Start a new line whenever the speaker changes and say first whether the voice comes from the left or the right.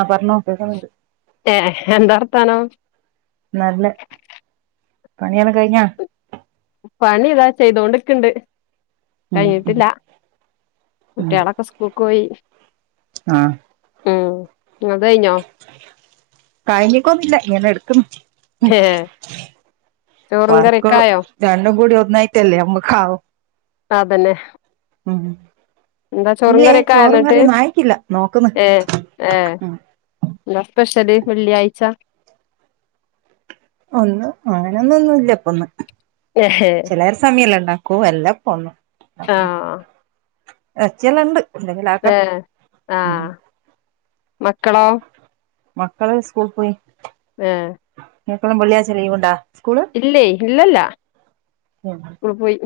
right: ആഹ് പറഞ്ഞോ കേൾക്കുന്നുണ്ട്
left: ഏഹ് എന്താ വർത്താനം
right: നല്ലെ പണിയെല്ലാം കഴിഞ്ഞ
left: പണി ഇതാ ചെയ്തോണ്ടിക്ക്‌ണ്ട്
right: ഉം ഉം
left: കഴിഞ്ഞിട്ടില്ല
right: ഉം
left: കുട്ട്യോളാക്കെ സ്കൂൾക്ക് പോയി
right: ആഹ്
left: ഉം ഇങ്ങൾത് കഴിഞ്ഞോ
right: കഴിഞ്ഞിക്കൊന്നുല്ല ഇങ്ങനെ എടുക്കുന്നു
left: ഹേ
right: വർക്കും രണ്ടും കൂടി ഒന്നായിട്ടല്ലേ നമ്മക്കാവും
left: അതന്നെ
right: ഉം
left: എന്താ ചോറും
right: ഇല്ലേ
left: കറിയൊക്കെ ആയൊ
right: ചോറും
left: ന്നിട്ട്
right: കറിയൊന്നും ആയിട്ടില്ല നോക്കുന്ന്
left: ഏഹ് ഈഹ്
right: ഉം
left: എന്താ സ്പെഷ്യല് വെള്ളിയാഴ്ച
right: ഒന്ന് അങ്ങനൊന്നും ഒന്നുംല്ല ഇപ്പം ന്ന്
left: ഏഹേ
right: ല്ലാരും [unintelligible] ഇണ്ടാക്കു എല്ലാം പോന്നും
left: ആഹ്
right: ഇറച്ചിയെല്ലാംണ്ട്
left: ഈഹ് ആഹ് മക്കളോ
right: മക്കള് സ്കൂൾ പോയി
left: ഈഹ്
right: ഇങ്ങക്കെല്ലാം വെള്ളിയാഴ്ച്ച ലീവ് ഉണ്ട
left: ഇല്ലേ ഇല്ലല്ല ഓൾ പോയി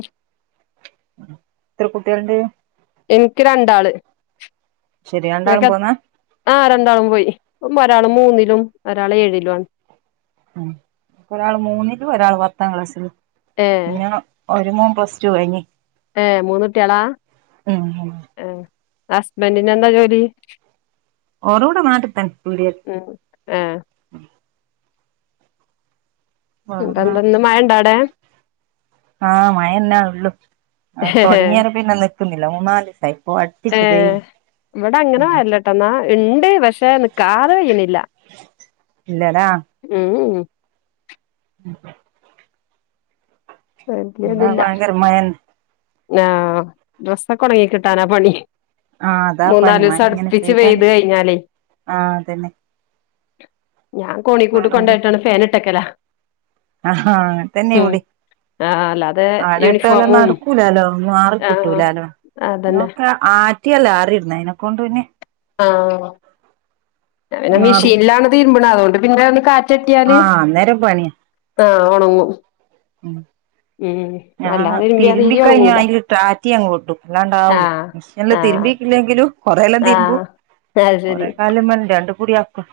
right: എത്ര കുട്ടികളുണ്ട്
left: എനിക്ക് രണ്ടാള്
right: ശരി രണ്ടാളും പോവുന്നാ
left: ആഹ് രണ്ടാളും പോയി ഒരാൾ മൂന്നിലും ഒരാൾ ഏഴിലും ആണ്
right: ഉം ഒരാൾ മൂന്നിലും ഒരാൾ പത്താം ക്ലാസ്സിലും
left: ഏ
right: പിന്നാ ഒരു മോൻ പ്ലസ് ടു കഴിഞ്ഞ്
left: ഈഹ് മൂന്ന് കുട്ടിയളാ
right: ഉം
left: ഏഹ് ഹസ്ബന്റിന് എന്താ ജോലി
right: ഒര് ഇവടെ നാട്ടിൽ തന്നെ പീടിയ
left: ഉം ഏഹ് ഇവിടെന്താന്ന് മഴണ്ടോ അവിടെ
right: ആഹ് മഴന്നെ ഉള്ളു മഴ തുടങ്ങിയാരെ പിന്നെ നിൽക്കുന്നില്ല മൂന്നാലിസ്സായി ഇപ്പൊ അടുപ്പിച്ചു ഇതേയ്
left: ഏഹ് ഇവിടെ അങ്ങനെ മഴല്ലട്ടോ എന്നാ ഉണ്ട് പക്ഷെ നിക്കാതെ പെയ്യ്ണില്ല
right: ഇല്ലാല
left: ഉം
right: ഇവിടെ
left: വലിയതില്ല
right: ഭയങ്കര മഴന്നെ
left: ആഹ് ഡ്രസ്സൊക്കെ ഉണങ്ങി കിട്ടാനാ പണി
right: ആഹ് അതാ പണി
left: മൂന്നാല്
right: മഴ
left: ദിവസം
right: ഇങ്ങനെ
left: അടുപ്പിച്ച്
right: പെയ്താല്
left: പെയ്ത് കഴിഞ്ഞാല്
right: ആഹ് അതന്നെ
left: ഞാൻ കോണി കൂട്ട്
right: വേറെന്താ
left: കൊണ്ടയിട്ടാണ്ട് ഫേൻ ഇട്ടക്കല
right: ആഹാ അങ്ങനെ തന്നെ ഇവിടിം
left: ആഹ് അല്ലാതെ
right: അടെ ഇട്ടല്
left: യൂണിഫോമും
right: നടക്കൂലാലോ മാറി
left: ആഹ്
right: കിട്ടൂലാലോ
left: അതന്നെ
right: ആറ്റിയല്ല ആറിയിട്ന്നെ അതിനെക്കൊണ്ട് പിന്നെ
left: ആഹ് ഞാൻ പിന്നെ
right: മാറും
left: മിഷീന്ലാണ് തീരുമ്പ്ണ അവോണ്ട് പിന്നെ ഒന്ന് കാറ്റട്ടിയാല്
right: ആഹ് അന്നേരം പണിയാ
left: ആഹ് ഒണങ്ങും
right: ഉം
left: ഉം
right: ഞാൻ
left: അല്ലാതെ തിരുമ്പിയാ തീരെ
right: തിരുമ്പിക്കഴിഞ്ഞാ
left: ഒണങ്ങൂല
right: അയില്ട്ടാറ്റി [unintelligible] അല്ലാണ്ടാവൂല്ല
left: ആഹ്
right: മിഷല്
left: ആഹ്
right: തിരുമ്പി ഇല്ലെങ്കിലും കൊറേയല്ലാം തിരുമ്പും
left: ആഹ് അത് ശരി
right: കൊറെ കാലം [unintelligible] രണ്ട്ക്കൂടി ആക്കും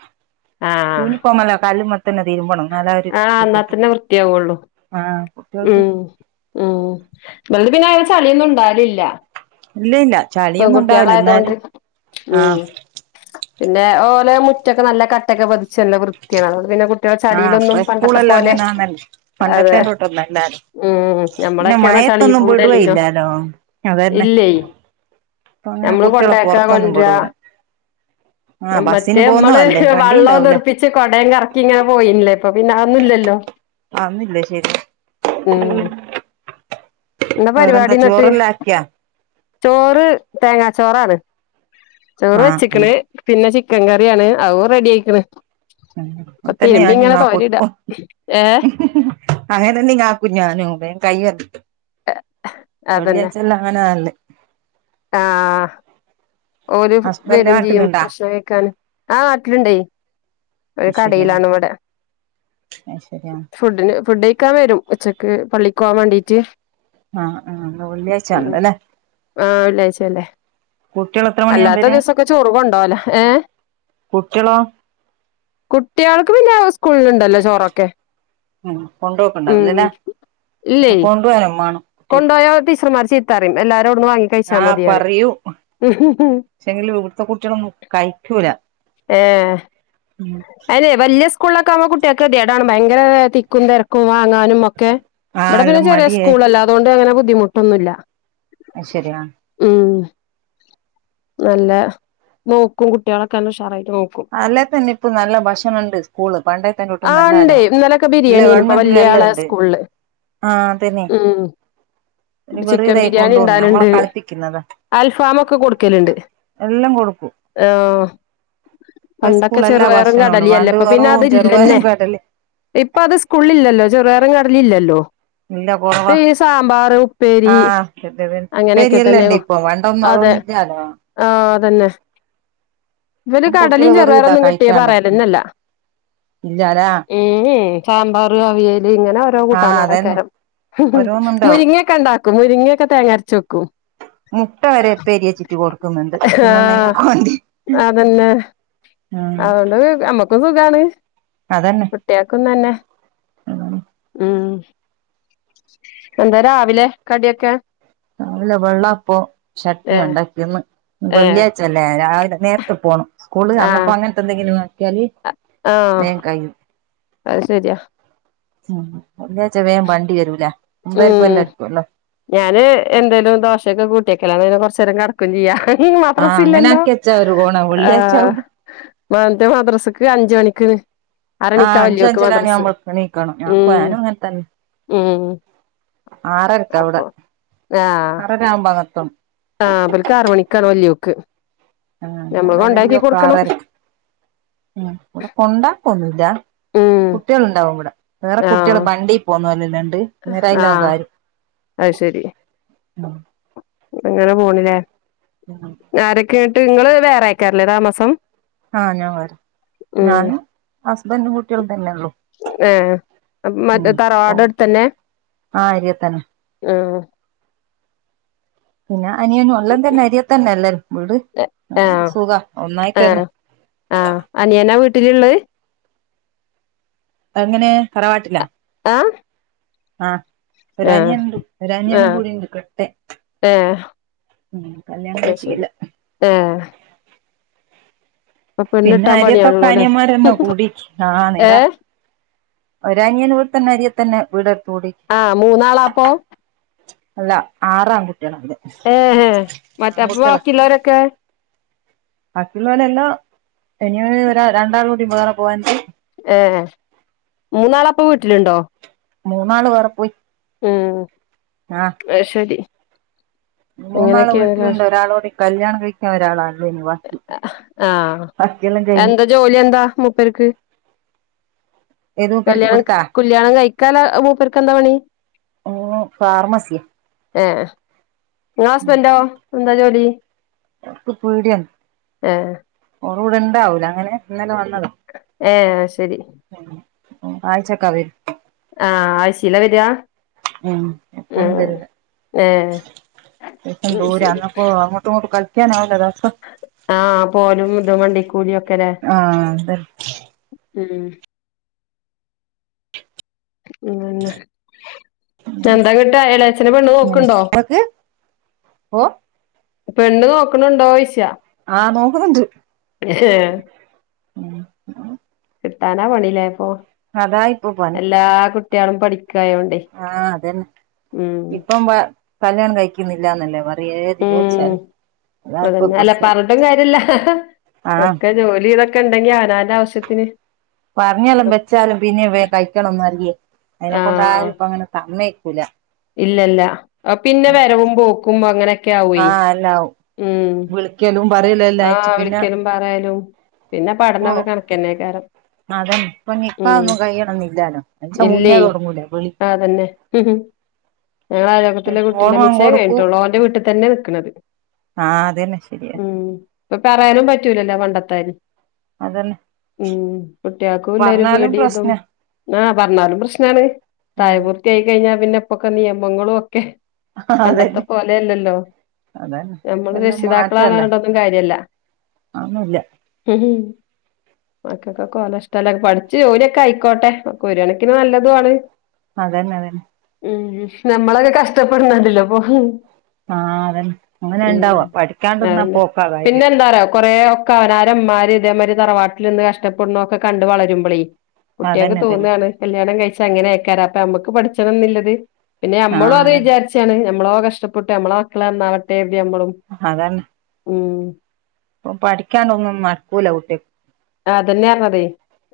left: ആഹ്
right: യൂണിഫോമെല്ലാ കല്ല്മ്മത്തന്നെ തിരുമ്പണം എന്നാലേ ഒരു ഇത്
left: ആഹ്
right: കിട്ടും
left: ന്നാതന്നെ വൃത്തിയാവോള്ളു
right: ആഹ് കുട്ടികൾക്ക്
left: ഉം ഉം ഇവള്ത് പിന്നെ അയിമ്മെ ചളിയൊന്നും ഇണ്ടാവലില്ലാ
right: ഇല്ല ഇല്ല ച
left: പെൺകുട്ടിയളായതോണ്ട് ഉം
right: ആഹ്
left: പിന്നെ ഓലെ മുറ്റൊക്കെ നല്ല കട്ടക്കെ പതി ച്ച് നല്ലെ വൃത്തിയാണ് അതുകൊണ്ട് പിന്നെ കുട്ടിയള്
right: ആഹ്
left: ചളിയിലൊന്നും
right: ഇപ്പ
left: പണ്ടത്തെ
right: സ്കൂളെല്ലാം
left: പോലെ
right: അങ്ങനാന്നല്ലോ
left: അതെ
right: പണ്ടത്തേന്റൊട്ടൊന്നല്ലാലോ
left: ഉം
right: പിന്നെ
left: ഞമ്മളൊക്കേർഞ്ഞ
right: മയത്തൊന്നും
left: ചളിക്കൂടെല്ലേന്യോ
right: വിടുവേയില്ലാലോ അതന്നെ
left: ഇല്ലേ
right: ഇപ്പൊ അങ്ങനെ
left: ഞമ്മള്
right: കുട്ടികളെ
left: കൊണ്ടയാക്കാ
right: പുറത്തൊന്നും
left: കൊണ്ട്ര്യാ
right: വിടൂല
left: ആഹ്
right: ബസ്സിന്
left: മറ്റേമ്മള്
right: പോവുന്നതല്ലേ വണ്ടി
left: വള്ളോം
right: ഉണ്ടാവൂല
left: തെറ്പ്പി ച്ച് കൊടേം കറക്കി ഇങ്ങനെ പോയിന്ല്ലേ ഇപ്പ പിന്നെ അവൊന്നും ഇല്ലല്ലോ
right: അവൊന്നില്ല ശരിയാ ഉം
left: എന്താ പരിപാടി
right: വേറെന്താ
left: എന്നിട്ട്
right: ചോറെല്ലാക്കിയോ
left: ചോറ് തേങ്ങാ ചോറാണ് ചോറ്
right: ആഹ്
left: വെച്ച്ക്ക്ണ് പിന്നെ ചിക്കൻ കറിയാണ് അവു റെഡിയായിക്ക്ണ്
right: ഉം അങ്ങത്തന്നെ ഞാന്
left: ഏ
right: [unintelligible] അങ്ങനെ തന്നെ ഇങ്ങാക്കും ഞാനും വേം കയ്യത്
left: അതന്നെ
right: വെള്ളിയാച്ചെല്ലാം അങ്ങനാ നല്ലേ
left: ആഹ് ഓല് ഫു
right: ഹസ്ബൻഡ്
left: വെരും ചെയ്യും
right: നാട്ടിലുണ്ടാ
left: ഭക്ഷണം കഴിക്കാന് ആഹ് നാട്ടില്ണ്ടേ ഒരു കടേലാണ് ഇവടെ
right: അയ് ശരി ആഹ്
left: ഫുഡ്ന് ഫുഡഴിക്കാൻ വരും ഉച്ചക്ക് പള്ളിക്കോവാ വാണ്ടീട്ട്
right: ആഹ് ആഹ് ഇന്ന് വെള്ളിയാഴ്ച
left: ഉം
right: ഉണ്ടല്ലേ
left: ആഹ് വെള്ളിയാഴ്ചയല്ലേ
right: കുട്ടിയളൊ
left: അല്ലാത്ത ദിവസൊക്കെ ചോറ് കൊണ്ടോവെലാ ഏഹ്
right: കുട്ടികളോ
left: കുട്ട്യാൾക്ക് പിന്നെ സ്കൂള്ല് ഇണ്ടല്ലോ ചോറൊക്കെ
right: ഉം
left: ഉം
right: കൊണ്ടോക്ക്ണ്ടാവില്ലല്ലെ
left: ഇല്ലേ
right: [unintelligible] കൊണ്ടോവേം മാണം കുട്ടിയക്ക്
left: കൊണ്ടോയാ ടീച്ചർമാര് ചീത്തറിം എല്ലാരും അവട്ന്ന് വാങ്ങി കഴിച്ചാ
right: ആഹ്
left: മതി
right: പറിയും
left: പറയും
right: പക്ഷേങ്കിലു ഇവ്ടുത്തെ കുട്ടിയളൊന്നും കഴിക്കൂല ഉം
left: വല്ല്യ സ്കൂള്ലൊക്കാവുമ്പൊ കുട്ട്യാക്കെതിയേടാണ് ഭയങ്കരെ തിക്കും തെരക്കും വാങ്ങാനും ഒ ക്കെ
right: ആഹ്
left: ഇവടെ പിന്നെ
right: എല്ലാം
left: ചെറ്യെ
right: മടിയാ
left: സ്കൂളല്ലെ അതോണ്ട് അങ്ങനെ ബുദ്ധിമുട്ടൊന്നുല്ല
right: അയ് ശരി ആഹ്
left: ഉം നല്ല നോക്കും കുട്ട്യാളെക്കെ നല്ലെ ഉഷാറായിട്ട് നോ
right: അല്ലേത്തന്നെ ഇപ്പ നല്ല ഭക്ഷണ ഇണ്ട് സ്കൂള്
left: ആ ഇണ്ടേ
right: പണ്ടേത്തേന്റൊട്ടുന്നല്ലാല്ലോ
left: ഇന്നലൊക്കെ
right: ഇല്ല
left: ബിരിയാണിയേനു ഇപ്പൊ
right: ഗവൺമെന്റ്ല്
left: വല്യ ആളെ
right: എല്ലാണ്ട്
left: സ്കൂളില്
right: ആഹ് തന്നെ
left: ഉം
right: [unintelligible]
left: ചിക്കൻ
right: വെറ്തായാ
left: ബിരിയാണി
right: കൊണ്ടോവ്ന്നേ അമ്മളെ
left: ഇണ്ടാവലുണ്ട്
right: കളിപ്പിക്ക്യിന്നതാ
left: അൽഫാം ഒക്കെ കൊടുക്കലുണ്ട്
right: എല്ലാ കൊടുക്കും
left: ആഹ്
right: ഇപ്പ
left: പണ്ടൊക്കെ
right: സ്കൂള എല്ലാ
left: ചെറുവയറും
right: ഭക്ഷണണ്ട്
left: കടലിയല്ലേ
right: പണ്ട്
left: ഇപ്പം പിന്നെ
right: വെറും
left: അതില്ലന്നെ
right: ചെറുപയറും കടല
left: ഇപ്പ അത് സ്കൂള് ഇല്ലല്ലോ ചെറുവയറും കടലിം ഇല്ലല്ലോ
right: ഇല്ല
left: ഇപ്പൊ
right: കൊറവാ
left: ഈ സാമ്പാറ് ഉപ്പേരി അങ്ങനെയൊക്കെ
right: പേരിയല്ല ഉണ്ട് ഇപ്പൊ വണ്ടൊന്നും അതോന്നില്ലാലോ
left: ആ അതന്നെ ഇവര്
right: ഇപ്പം കുട്ടികൾ
left: കടലും
right: വെറും ഇതാ
left: ചെറുപയറൊന്നും കിട്ടിയ പറയലന്നല്ല
right: ഇല്ല ലാ
left: സാമ്പാർ അവിയല് ഇങ്ങനെ ഓരോ
right: ആഹ്
left: കൂട്ടാന
right: അതന്നെ
left: ആളക്കാരം
right: ഓരോന്നുണ്ടാവും
left: മുരിങ്ങയൊക്കെ ഉണ്ടാക്കും മുരിങ്ങയൊക്കെ തേങ്ങരച്ച് വെക്കും
right: മുട്ട വരെ പെരിയ ചുറ്റി കൊടുക്കുന്നുണ്ട് പിന്നെന്തെല്
left: ആഹ്
right: മതി
left: അതന്നെ അതൊണ്ട് നമ്മക്കും സുഖാണ്
right: അതന്നെ
left: കേക്കുന്നു തന്നെ ഉം എന്താ രാവിലെ കടിയൊക്കെ?
right: നല്ല വെള്ളാപ്പം
left: ഏ
right: ചട്നിയം ഉണ്ടാക്കിന്ന്
left: ഏ
right: വെള്ളിയാഴ് ല്ലേ രാവിലെ നേരത്തെ പോണം സ്കൂള് അന്നപ്പോ
left: ആഹ്
right: അങ്ങനത്തെ എന്തെങ്കിലും നോക്കിയാല്
left: ആഹ് അത് ശരിയാ
right: ഉ എച്ച വേൻ വണ്ടി തരൂല മുമ്പർക്കും
left: ഉം
right: വല്ലക്കുംല്ലോ
left: ഞാന് എന്തേലും ദോശയൊക്കെ കൂട്ടിയക്കലാണ് അന്നേരം കൊറച്ച് നേരം കെടക്കെം ചെയ്യാം ഇന്ന് മദ്രസ
right: ആഹ് അങ്ങനെ
left: ഇല്ലല്ലോ
right: ആക്കി വെച്ചാ ഒരു ഗുണാ വെള്ളിയാഴ്ച
left: ഏഹ
right: ആവുമ്പോ
left: മാനന്ത് മദ്രസക്ക് അഞ്ച് മണിക്ക് അരണിക്ക
right: ആഹ് അഞ്ച്
left: വല്യോക്ക് മദ്രസ്
right: അഞ്ചരാണിയാവുമ്പോ എണീക്കണം
left: ഉം
right: ഞാക്കും ഞാനും
left: ഉം
right: ആറരക്ക അവിടെ
left: അപ്പൊ
right: ആറര ആവുമ്പോ അങ്ങ് എത്തും
left: ആവർക്ക് ആറ് മണിക്കാണ് വല്യോക്ക്
right: ആഹ
left: ഞമ്മള്
right: അവിടെ വലിയ
left: കൊണ്ടാക്കി കൊടുക്കണം
right: പാറനെ ഉം ഇവിടെ കൊണ്ട് ആക്കുലാ
left: ഉം
right: കുട്ടികൾ ഉണ്ടാവും ഇവിടെ വേറെ കുട്ടികൾ
left: ആഹ്
right: വണ്ടി പോന്നല്ലല്ലണ്ട് അന്നേം
left: ആഹ്
right: അതില്ലയം
left: അത് എങ്ങട് പോണില്ലേ
right: ഉം
left: ആരൊക്കെയെട്ട് നിങ്ങള് വേറെക്കെഅല്ലേ താമസം
right: ആഹ് ഞാനും വരാ
left: ഉം
right: ഞാനും ഹസ്ബൻറും കുട്ടികളും തന്നെള്ളു
left: ഏഹ്
right: ഉ
left: മറ്റേ
right: ഓ
left: തറവാട്
right: ആ അരിയ തന്നെ
left: ആഹ്
right: പിന്നെ അനിയനും എല്ലം തന്നെ അരിയ തന്നെ അല്ലും വീട് അങ്ങാട്ട്
left: ആഹ്
right: പോക ഒന്നായിട്ടാ തന്നെ
left: ആഹ് ആഹ് അനിയനാ വീട്ടിലുള്ളത്
right: അ അങ്ങനെ തറവാട്ടിലാ
left: എഹ്
right: ആഹ് ഒരു അനിയൻ ഉണ്ട് ഒരു അനിയൻ
left: ആഹ്
right: കൂടിയുണ്ട് കേട്ടെ
left: ഏഹ്
right: ഉം കല്യാണം കഴിച്ചിക്കില്ല
left: ആഹ്
right: പിന്നെ
left: പെണ്ണിട്ടാൻ
right: അര്യത്തൊക്കെ
left: പണിയാണല്ലോല്ലേ
right: അനിയന്മാരന്നോ കൂടി ആ നേരാ
left: ഏഹ്
right: ഒരു അനിയൻ ഇവിടെ തന്നെ അരിയെ തന്നെ വീടെടുത്ത്കൂടി
left: ആഹ് മൂന്നാളാപ്പൊ
right: അല്ല ആറ് ആൺ കുട്ടികളുണ്ട്
left: ഏഹ മറ്റ് അപ്പം ബാക്കി യുളളരൊക്കെ
right: ബാക്കിയുള്ള എല്ലാം ഇനി ഒ രണ്ടാൾ കൂടി വേറെ പോകാനുണ്ട്
left: ഏ മൂന്നാളപ്പം വീട്ടിലുണ്ടോ?
right: മൂന്നാള് വേറെ പോയി
left: ഉം
right: ആഹ്
left: അയി ശെരി
right: മൂന്നാള് വീട്ടിലുണ്ട് ഒരാളോൂടി കല്യാണം കഴിക്കാൻ ഒരാളാണ്
left: ആഹ്
right: ബാക്കിയെല്ലാം കഴിഞ്ഞ്
left: എന്താ ജോലി എന്താ മുപ്പേർക്ക്
right: ഏത് മൂപ്പർക്ക്
left: കല്യാണം
right: ഇവിടുത്താ
left: കല്യാണം കഴിക്കാന് മൂപ്പേർക്ക് എന്താ പണി
right: ഓന് ഫാർമസിയാ
left: ഏഹ നിങ്ങള് ഹസ്ബന്റോ എന്താ ജോലി
right: പീടിയം
left: ആഹ്
right: റൂടെ ഉണ്ടാവൂല അങ്ങനെ ഇന്നലെ വന്നത
left: ഏഹ് ശെരി
right: ഉം ആയ്ച്ചക്കാ വര്
left: ആഹ് ആഴ്ച്ചീലാ വരാ
right: ഉം എപ്പൊ ഒന്നും വരൂല.
left: ഏഹ്
right: പെട്ടെന്ന്
left: ഉം
right: ദൂര
left: ശരി
right: അപ്പോ അങ്ങോട്ടും ഇങ്ങോട്ടും കളി കളിക്കാനാവൂല ദിവസം
left: ആഹ് പോഅലും ഇതും വണ്ടിക്കൂലിയൊക്കെ
right: ആഹ് തെ
left: ഉം ഉം അയന്നെ എന്താങ്ങട്ട് എളേച്ഛന് പെണ്ണ്
right: അങ്ങനെ
left: നോക്ക്‌ണ്ടോ
right: ഇങ്ങക്ക് ഓ
left: പെണ്ണ് നോക്ക്‌ണുണ്ടോയ്ച്ച
right: ആഹ് നോക്കുന്നുണ്ട് ഉം
left: കിട്ടാനാ പണി ല്ലേ ഇപ്പൊ
right: അതാ ഇപ്പൊ പണി
left: എല്ലാ കുട്ടിയേളും പഠിക്കായോണ്ടെയ്
right: ആഹ് അതന്നെ ഇപ്പം കല്യാണം കഴിക്കുന്നില്ലാന്നല്ലേ പറ
left: ഉം
right: [unintelligible] അതാ ഇപ്പൊ
left: അതന്നെ അല്ല
right: പ്രശ്നം
left: പറഞ്ഞിട്ടും കാര്യല്ല
right: ആഹ്
left: ഒക്കെ ജോലി ഇതൊക്കെണ്ടെങ്കി അവനാന്റെ ആവശ്യത്തിന്
right: പറഞ്ഞാലും വെച്ചാലും പിന്നെ വേം കഴിക്കണംന്ന് അറിയേ
left: ആഹ്
right: അയ്നെക്കൊണ്ടാരും ഇപ്പങ്ങനെ സമ്മെയ്ക്കൂല
left: ഇല്ലല്ല പിന്നെ വരവും പോക്കും അങ്ങനെ ഒക്കെയാവൊയ്
right: ആഹ് എല്ലാവും
left: ഉം
right: വിളിക്കലും പറയലും എല്ലാം ആയിട്ട്
left: ആഹ്
right: പിന്നെ
left: വിളിക്കലും പറയലും പിന്നെ പഠനൊക്കെ കണക്കന്നേക്കാരം
right: അതെ ഇപ്പൊ നിക്കാഹൊന്നും കയ്യണംന്നില്ലാലോ അയിന്റെ മുന്നേ
left: ഇല്ലേ
right: തൊടങ്ങൂലേ വിളി
left: അതന്നെ ഞങ്ങളയലോക്കത്ത്ല്ല കുട്ടിന്റെ
right: ഫോണും അങ്ങ്
left: നിശ്ചയം
right: കൊടുക്കൂ
left: കയിഞ്ഞിട്ടൊള്ളൂ ഓന്റെ വീട്ടിത്തന്നെ നിക്ക്‌ണത്
right: ആഹ് അതന്നെ ശരിയ
left: ഉം ഇപ്പൊ പറയാനും പറ്റൂലല്ലോ പണ്ടത്തെയാരി
right: അതന്നെ
left: ഉം കുട്ടിയാൾക്കും ഇല്ലരു
right: പറഞ്ഞാലും
left: പേടി ഇതും
right: പ്രശ്നാ
left: ആഹ് പറഞ്ഞാലും പ്രശ്നാണ്.
right: ഉം
left: പ്രായപൂർത്തിയായി കഴിഞ്ഞാ പിന്നെ ഇപ്പൊക്കെ നിയമങ്ങളും ഒക്കെ പണ്ടത്തെ
right: അതന്നെ
left: പോലെ അല്ലല്ലോ
right: അതന്നെ
left: ഞമ്മള്
right: ഇപ്പെല്ലാം
left: രക്ഷിതാക്കളാണറഞ്ഞ്ട്ടൊന്നും കാര്യല്ല
right: അഒന്നുല്ല
left: [inaudible] മക്കക്കൊക്കെ ഓലെഷ്ട്ടല്ലേ പഠിച്ച് ജോലിയൊക്കെ ആയിക്കോട്ടെ. ഒക്കെ ഒരു കണക്കിന് നല്ലതു ആണ്
right: അതന്നെ അതന്നെ
left: ഉം നമ്മളൊക്കെ കഷ്ടപ്പെടുന്നുണ്ടല്ലോ ഇപ്പൊ
right: ആഹ് അതന്നെ അങ്ങനെ
left: ഉം
right: ഇണ്ടാവ. പഠിക്കാണ്ട്ന്നാ പോക്കാ കാര്യം
left: കൊറെേ ഒക്കെ അവനാരെമ്മാര് ഇതേമാതിരി തറവാട്ടിലിന്ന് കഷ്ടപ്പെട്നതൊക്കെ കണ്ട് വളരുമ്പളെയ് കുട്ടിയാൾക്ക്
right: അതന്നെ അതന്നെ
left: തോന്നാണ് കല്യാണം കഴിച്ച അങ്ങനെയാക്കാരം അപ്പൊ യമ്മക്ക് പഠിച്ചണംന്നില്ലത് പിന്നെ യമ്മളും
right: ആഹ്
left: അത്
right: അതന്നെ
left: വിചാരിച്ചാണ് ഞമ്മളോ കഷ്ടപ്പെട്ട് യമ്മള മക്കളന്നാവട്ടെ കര്തി യമ്മളും
right: അതന്നെ
left: ഉം
right: ഇപ്പൊ പഠിക്കാനൊന്നും മറക്കൂല [unintelligible]
left: അതന്നെയാർഞ്ഞതെ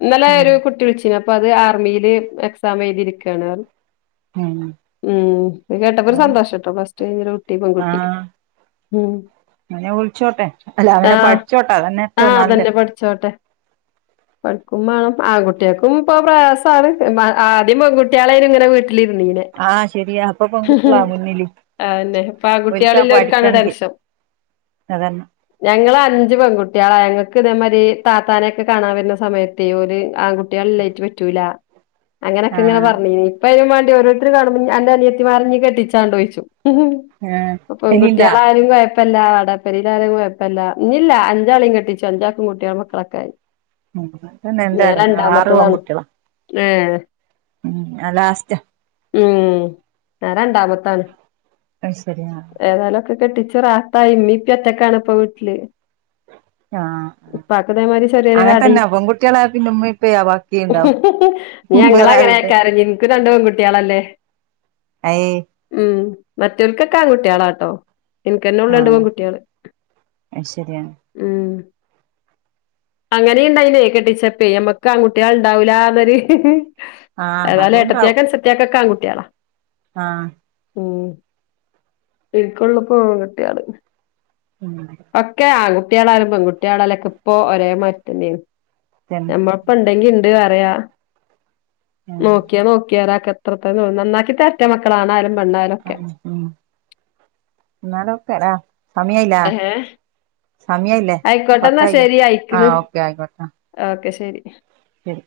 left: ഇന്നലെ
right: ഉം
left: ഒരു കുട്ടി വിളിച്ചീന്നു അപ്പൊ അപ്പൊ അത് ആർമീല് എക്സാം എഴുതിരിക്കാണാർഞ്ഞു
right: ഉം
left: ഉം അഹ് കേട്ടപ്പൊ ഒരു
right: അതന്നെ
left: സന്തോഷംട്ടോ പ്ലസ് ടു കയിഞ്ഞൊരു കുട്ടി പെങ്കുട്ടി ഉം
right: അങ്ങനെ വിളിച്ചോട്ടെ അല്ല അങ്ങനെ പഠിച്ചോട്ടെ അതന്നെ ഏറ്റോം നല്ല
left: തന്നെ പഠിച്ചോട്ടെ പഠിക്കൂം മാണം ആൺകുട്ടിയേൾക്കും ഇപ്പൊ പ്രയാസാണ് ആദ്യം പെൺകുട്ടിയാര്ന്നു ഇങ്ങനെ വീട്ട് ട്ടിലിരുന്നീന്
right: ആഹ് ശെരിയാ ഇപ്പ പെൺകുട്ടിയാള മുന്നില്
left: അതന്നെ ഇപ്പൊ
right: ഓൽക്കാ
left: ആൺകുട്ടികളില്ലോർക്കാണ്
right: പഠിക്കണ്ടേയ്
left: ടെൻഷൻ
right: അതന്നെ
left: ഞങ്ങള് അഞ്ച് പെൺകുട്ടിയളാ ഞങ്ങക്ക് ഇതേമാരി താത്താരേ ക്കെ കാണാൻ വരുന്ന സമയ- ത്തെയ് ഓല് ആൺ കുട്ടിയേളില്ലായിട്ട് പറ്റൂല അങ്ങനെയൊക്കെ ഇങ്ങനെ
right: ആഹ്
left: പറഞ്ഞീനി ഇപ്പൊ അയിനും വാണ്ടി ഓരോ മൂപ്പര് കാണുമ്പോൾ അന്റെ അനിയത്തിമാരെ ഞ്ഞ് കെട്ടിച്ചാണ്ടൊ ചോയ്ച്ചും
right: ആഹ്
left: പ്പ പെൺ
right: ഇനിണ്ടാ
left: കുട്ടികളായാലും കോയപ്പ പ്പെല്ലാ വാടക പേരേലായാലും കൊഴപ്പല്ല ഇഞ്ഞില്ല അഞ്ചാളേം കെട്ടിച്ചു അഞ്ചാക്കും കൂട്ട്യോളും മക്കളൊക്കായി
right: [unintelligible] ഞങ്ങള് ആറ് പെൺകുട്ട്യോളാ
left: ഏഹ്
right: ആഹ് ലാസ്റ്റാ
left: ഉം ഞാൻ രണ്ടാമെത്താണ്
right: അത് ശരിയാ
left: ഏതായാലൊക്കെക്കെട്ടിച്ച് റാഹതായി ഇമ്മീം ഇപ്പിം ഒറ്റക്കാണ് ഇപ്പൊ വീട്ടില്
right: ആഹ്
left: പാക്ക്തെമാരി ചെറിയൊരു
right: അങ്ങനെ തന്നെ
left: കടേം
right: പെൺകുട്ടികളെ പിന്നെ ഉമ്മേം ഉപ്പേം ബാക്കി ഇണ്ടാവും
left: ഇഞ്ഞ് ഞങ്ങൾ
right: വേറെ ആരുണ്ട്
left: അങ്ങനെക്കാരം ഇഞ്ഞ് ഇൻക്ക് രണ്ട് പെൺകുട്ടിയോളല്ലേ
right: അയേ
left: ഉം മറ്റൊൽക്കൊക്കെ ആൺ കുട്ടിയോളാട്ടോ എനിക്കെന്നെ ഉള്ളു രണ്ട്
right: ആഹ്
left: പെൺ കുട്ട്യോള്
right: അത് ശരിയാണ്
left: ഉം അങ്ങേനിം ഇണ്ടായ്നെ കെട്ടിച്ചെപ്പേ നമ്മക്ക് ആൺകുട്ടികൾ ഉണ്ടാവൂലാന്നൊരു
right: ആഹ്
left: ഏതായാലും
right: അതുണ്ടാവും
left: ഏട്ടത്തിയാക്കു സത്യാക്കൊക്കെ ആൺകുട്ടിയോളാ
right: ആഹ്
left: ഉം എനിക്കുള്ളു ഇപ്ഫൊ മൂന്ന്ട്ട്യേള്
right: ഉം
left: ഒക്കെ ആൺകുട്ടികളാരും പെൺകുട്ടികളല്ലൊക്കെ ഇപ്പോ ഒരേമാരി തന്നെയാണ്
right: തന്നെ
left: നമ്മ ഇപ്പണ്ടെങ്കിണ്ട് പറയാം
right: ഉം
left: നോക്കിയാ നോക്കി അത്രതെന്നൊള്ളു നന്നാക്കി തെരട്ടെ മക്കളാണായാലും പെണ്ണായാലും ഒക്കെ
right: ഉം ഉം എന്നതോക്കെ സമയായില്ലെ സമയ ഇല്ലേ
left: ആയിക്കോട്ടെന്നാ
right: പത്തായില്ല
left: ശരി അയിക്കണ്
right: ആഹ് ഓക്കെ ആയിക്കോട്ടെ
left: ഓക്കെ ശെരി
right: ശെരി